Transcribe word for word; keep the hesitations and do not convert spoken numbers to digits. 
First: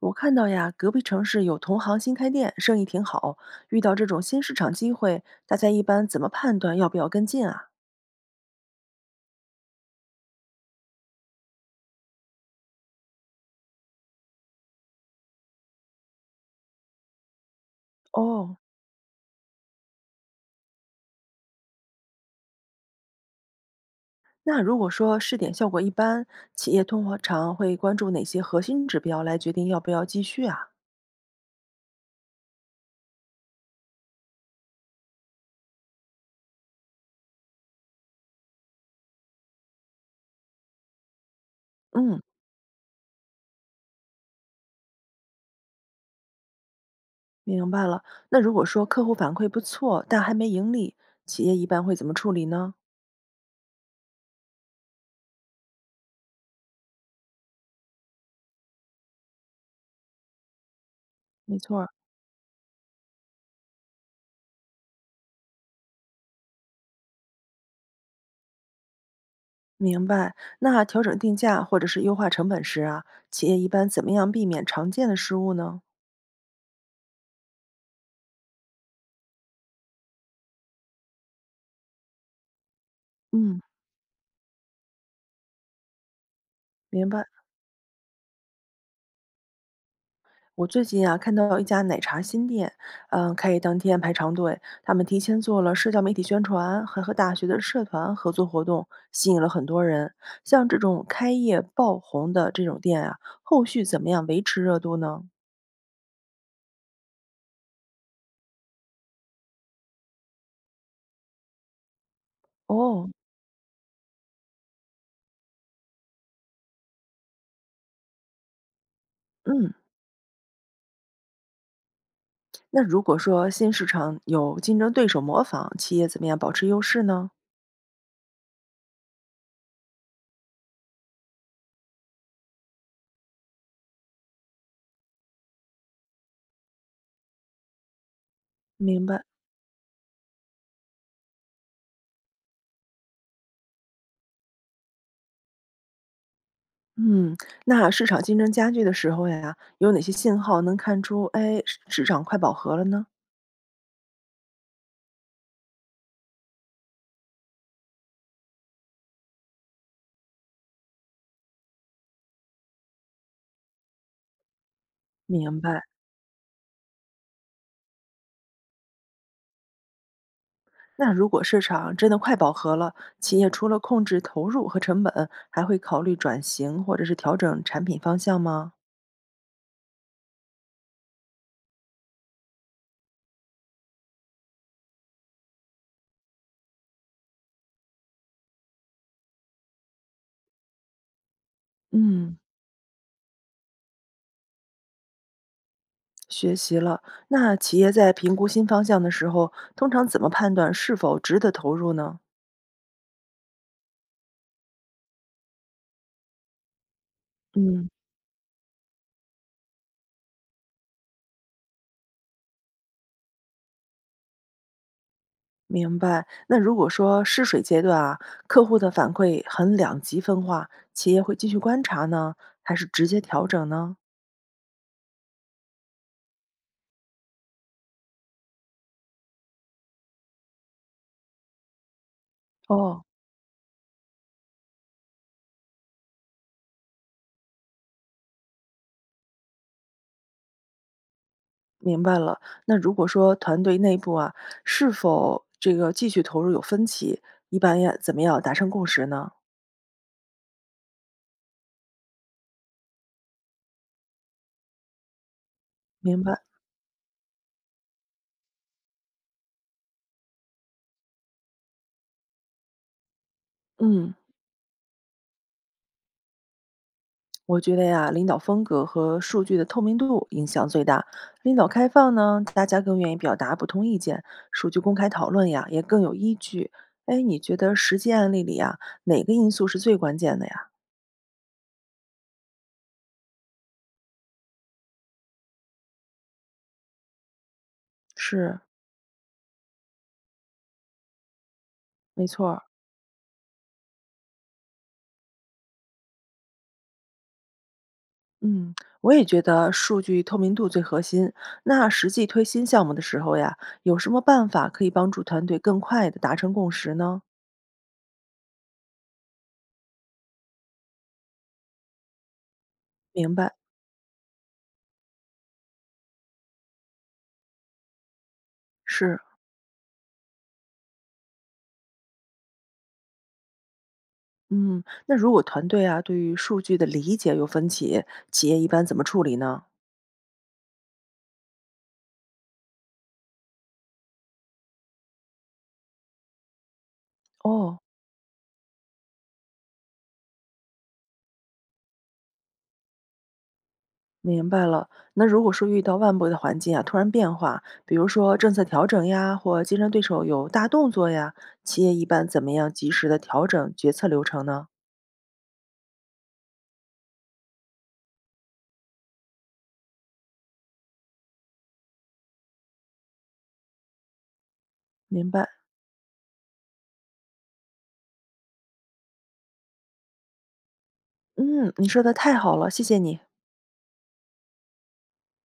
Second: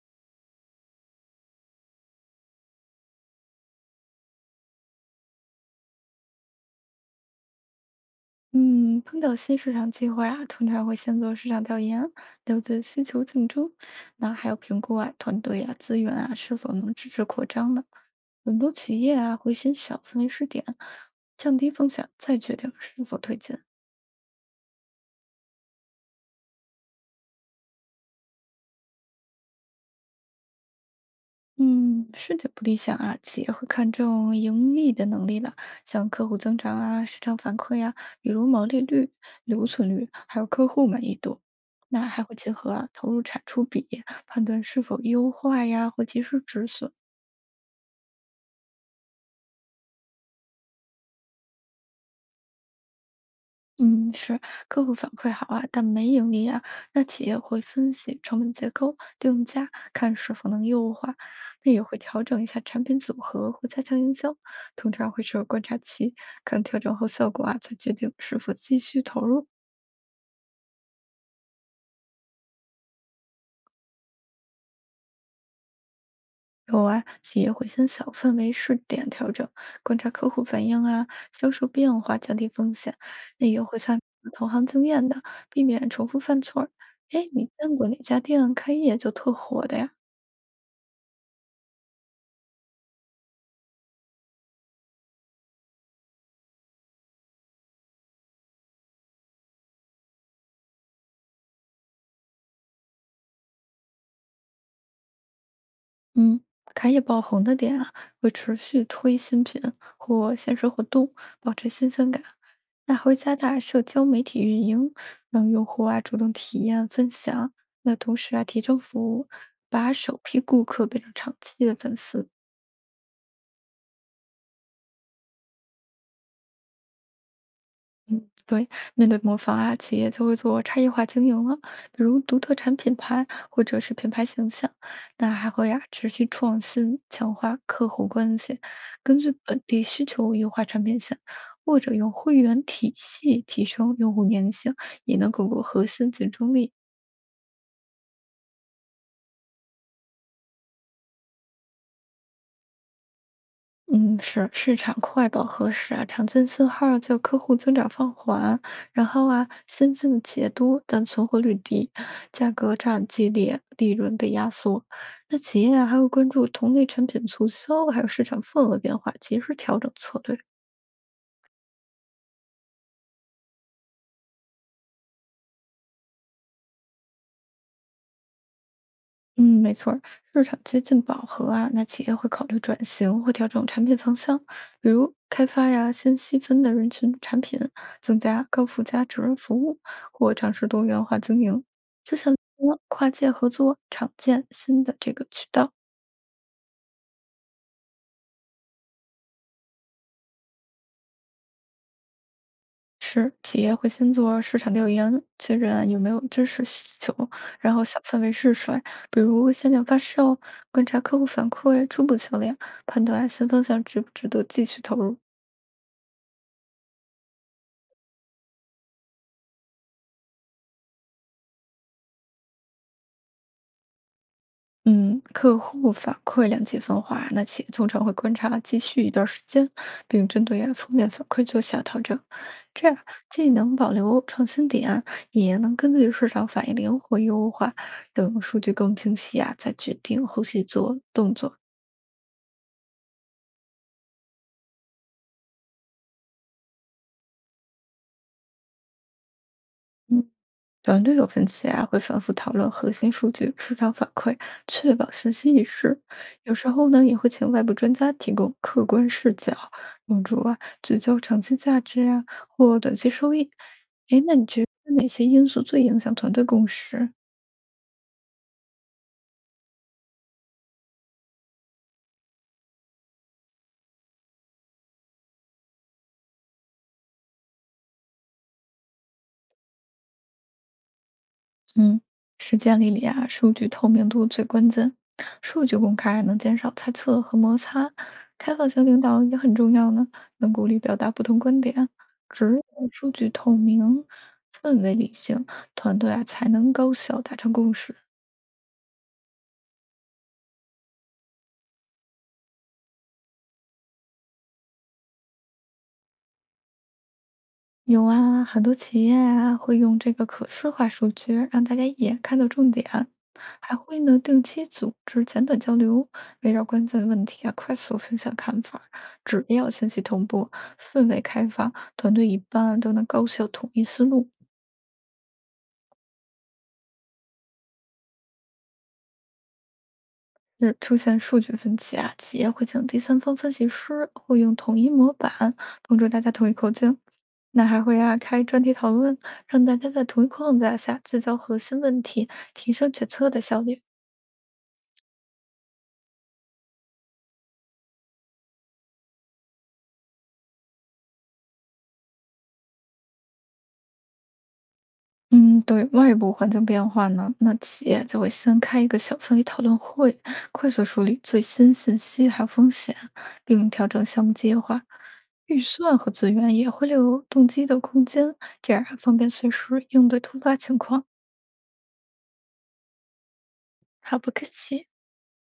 我看到呀，隔壁城市有同行新开店，生意挺好。遇到这种新市场机会，大家一般怎么判断要不要跟进啊？嗯，碰到新市场机会啊，通常会先做市场调研，了解需求竞争，那还有评估啊，团队啊，资源啊，是否能支持扩张呢？哦。很多企业啊，会先小范围试点，降低风险，再决定是否推进。那如果说试点效果一般，企业通常会关注哪些核心指标来决定要不要继续啊？嗯，是的，不理想啊，企业会看重盈利的能力了，像客户增长啊、市场反馈呀、比如毛利率、留存率，还有客户满意度。那嗯，还会结合啊投入产出比，判断是否优化呀或及时止损。明白了。那如果说客户反馈不错，但还没盈利，企业一般会怎么处理呢？嗯，是客户反馈好啊，但没盈利啊，那企业会分析成本结构、定价，看是否能优化，没那错也儿，会调整一下产品组合或加强营销，通常会设观察期，看调整后效果啊，再决定是否继续投入。明白。那调整定价或者是优化成本时啊，企业一般怎么样避免常见的失误呢？有啊，企业会先小范围试点调整，观察客户反应啊、销售变化，降低风险。那嗯，也会参考同行经验的，避免重复犯错儿。明白。哎，你见过哪家店开业就特火的呀？我最近啊，看到一家奶茶新店，嗯，开业当天排长队，他们提前做了社交媒体宣传，还和大学的社团合作活动，吸引了很多人。像这种开业爆红的这种店啊，后续怎么样维持热度呢？嗯，开业爆红的店啊，会持续推新品或限时活动，保持新鲜感。那还哦。会加大社交媒体运营，让用户啊主动体验分享。那同时啊，提升服务，嗯。把首批顾客变成长期的粉丝。那如果说新市场有竞争对手模仿，企业怎么样保持优势呢？嗯，对，面对模仿啊，企业就会做差异化经营了，比如独特产品牌或者是品牌形象，那还会呀、持续创新，强化客户关系，明根白。据本地需求优化产品线，或者用会员体系提升用户粘性，也能巩固核心竞争力。嗯，那市场竞争加剧的时候呀，有哪些信号能看出，哎，市市场快饱和了呢？嗯，是市场快饱和时啊，常见信号叫客户增长放缓，然后啊，新进的企业多，但存活率低，价格战激烈，利润被压缩。那明企业白。啊，还会关注同类产品促销，还有市场份额变化，及时调整策略。那如果市场真的快饱和了，企业除了控制投入和成本，还会考虑转型或者是调整产品方向吗？嗯，没错儿，市场接近饱和啊，那企业会考虑转型或调整产品方向，比如开发呀先细分的人群产品，增加高附加值服务，或尝试多元化经营。就像嗯，说跨界合作，常见新的这个渠道学习了。那企业在评估新方向的时候，通常怎么判断是否值得投入呢？是企业会先做市场调研，确认有没有真实需求，然后嗯，小范围试水，比如现场发售，观察客户反馈、初步销量，判断新方向值不值得继续投入。明白。那如果说试水阶段啊，客户的反馈很两极分化，企业会继续观察呢，还是直接调整呢？嗯，客户反馈两极分化，那企业通常会观察继续一段时间，并针对啊负面反馈做小调整，这样哦，既能保留创新点，也能根据市场反应灵活优化。等数据更清晰啊，再决定后续做动作。明白了。那如果说团队内部啊，是否这个继续投入有分歧，一般要怎么样达成共识呢？嗯。团队有分歧啊，会反复讨论核心数据、市场反馈，确保信息一致。明白。有时候呢，也会请外部专家提供客观视角，帮助啊聚焦长期价值啊或短期收益。嗯，哎，那你觉得哪些因素最影响团队共识？我觉得呀，领导风格和数据的透明度影响最大。领导开放呢，大家更愿意表达不同意见；数据公开讨论呀，也更有依据。哎，你觉得实际案例里啊，哪个因素是最关键的呀？嗯，实践里里啊，数据透明度最关键。数据公开能减少猜测和摩擦，开是，放型领导也很重要呢，能鼓励表达不同观点。没错只儿。有数据透明，氛围理性，团队啊才能高效达成共识。嗯，我也觉得数据透明度最核心。那实际推新项目的时候呀，有什么办法可以帮助团队更快的达成共识呢？有啊，很多企业啊会用这个可视化数据，让大家一眼看到重点，明白。还会呢定期组织简短交流，围绕关键问题啊快速分享看法儿是。只要信息同步，氛围开放，团队一般都能高效统一思路。嗯，那如果团队啊对于数据的理解有分歧，企业一般怎么处理呢？那出现数据分歧啊，企业会请第三方分析师，会用统一模板帮助大家统一口径。那哦，还会啊开专题讨论，让大家在同一框架下聚焦核心问题，提升决策的效率。明白了。那如果说遇到外部的环境啊突然变化，比如说政策调整呀，或竞争对手有大动作呀，企业一般怎么样及时的调整决策流程呢？嗯，对，外部环境变化呢，那企业就会先开一个小范围讨论会，快速梳理最新信息还有风险，并调整项目计划、明白。预算和资源，也会留有动机的空间，这样方便随时应对突发情况，嗯，你说的太好了，谢谢你。还不客气。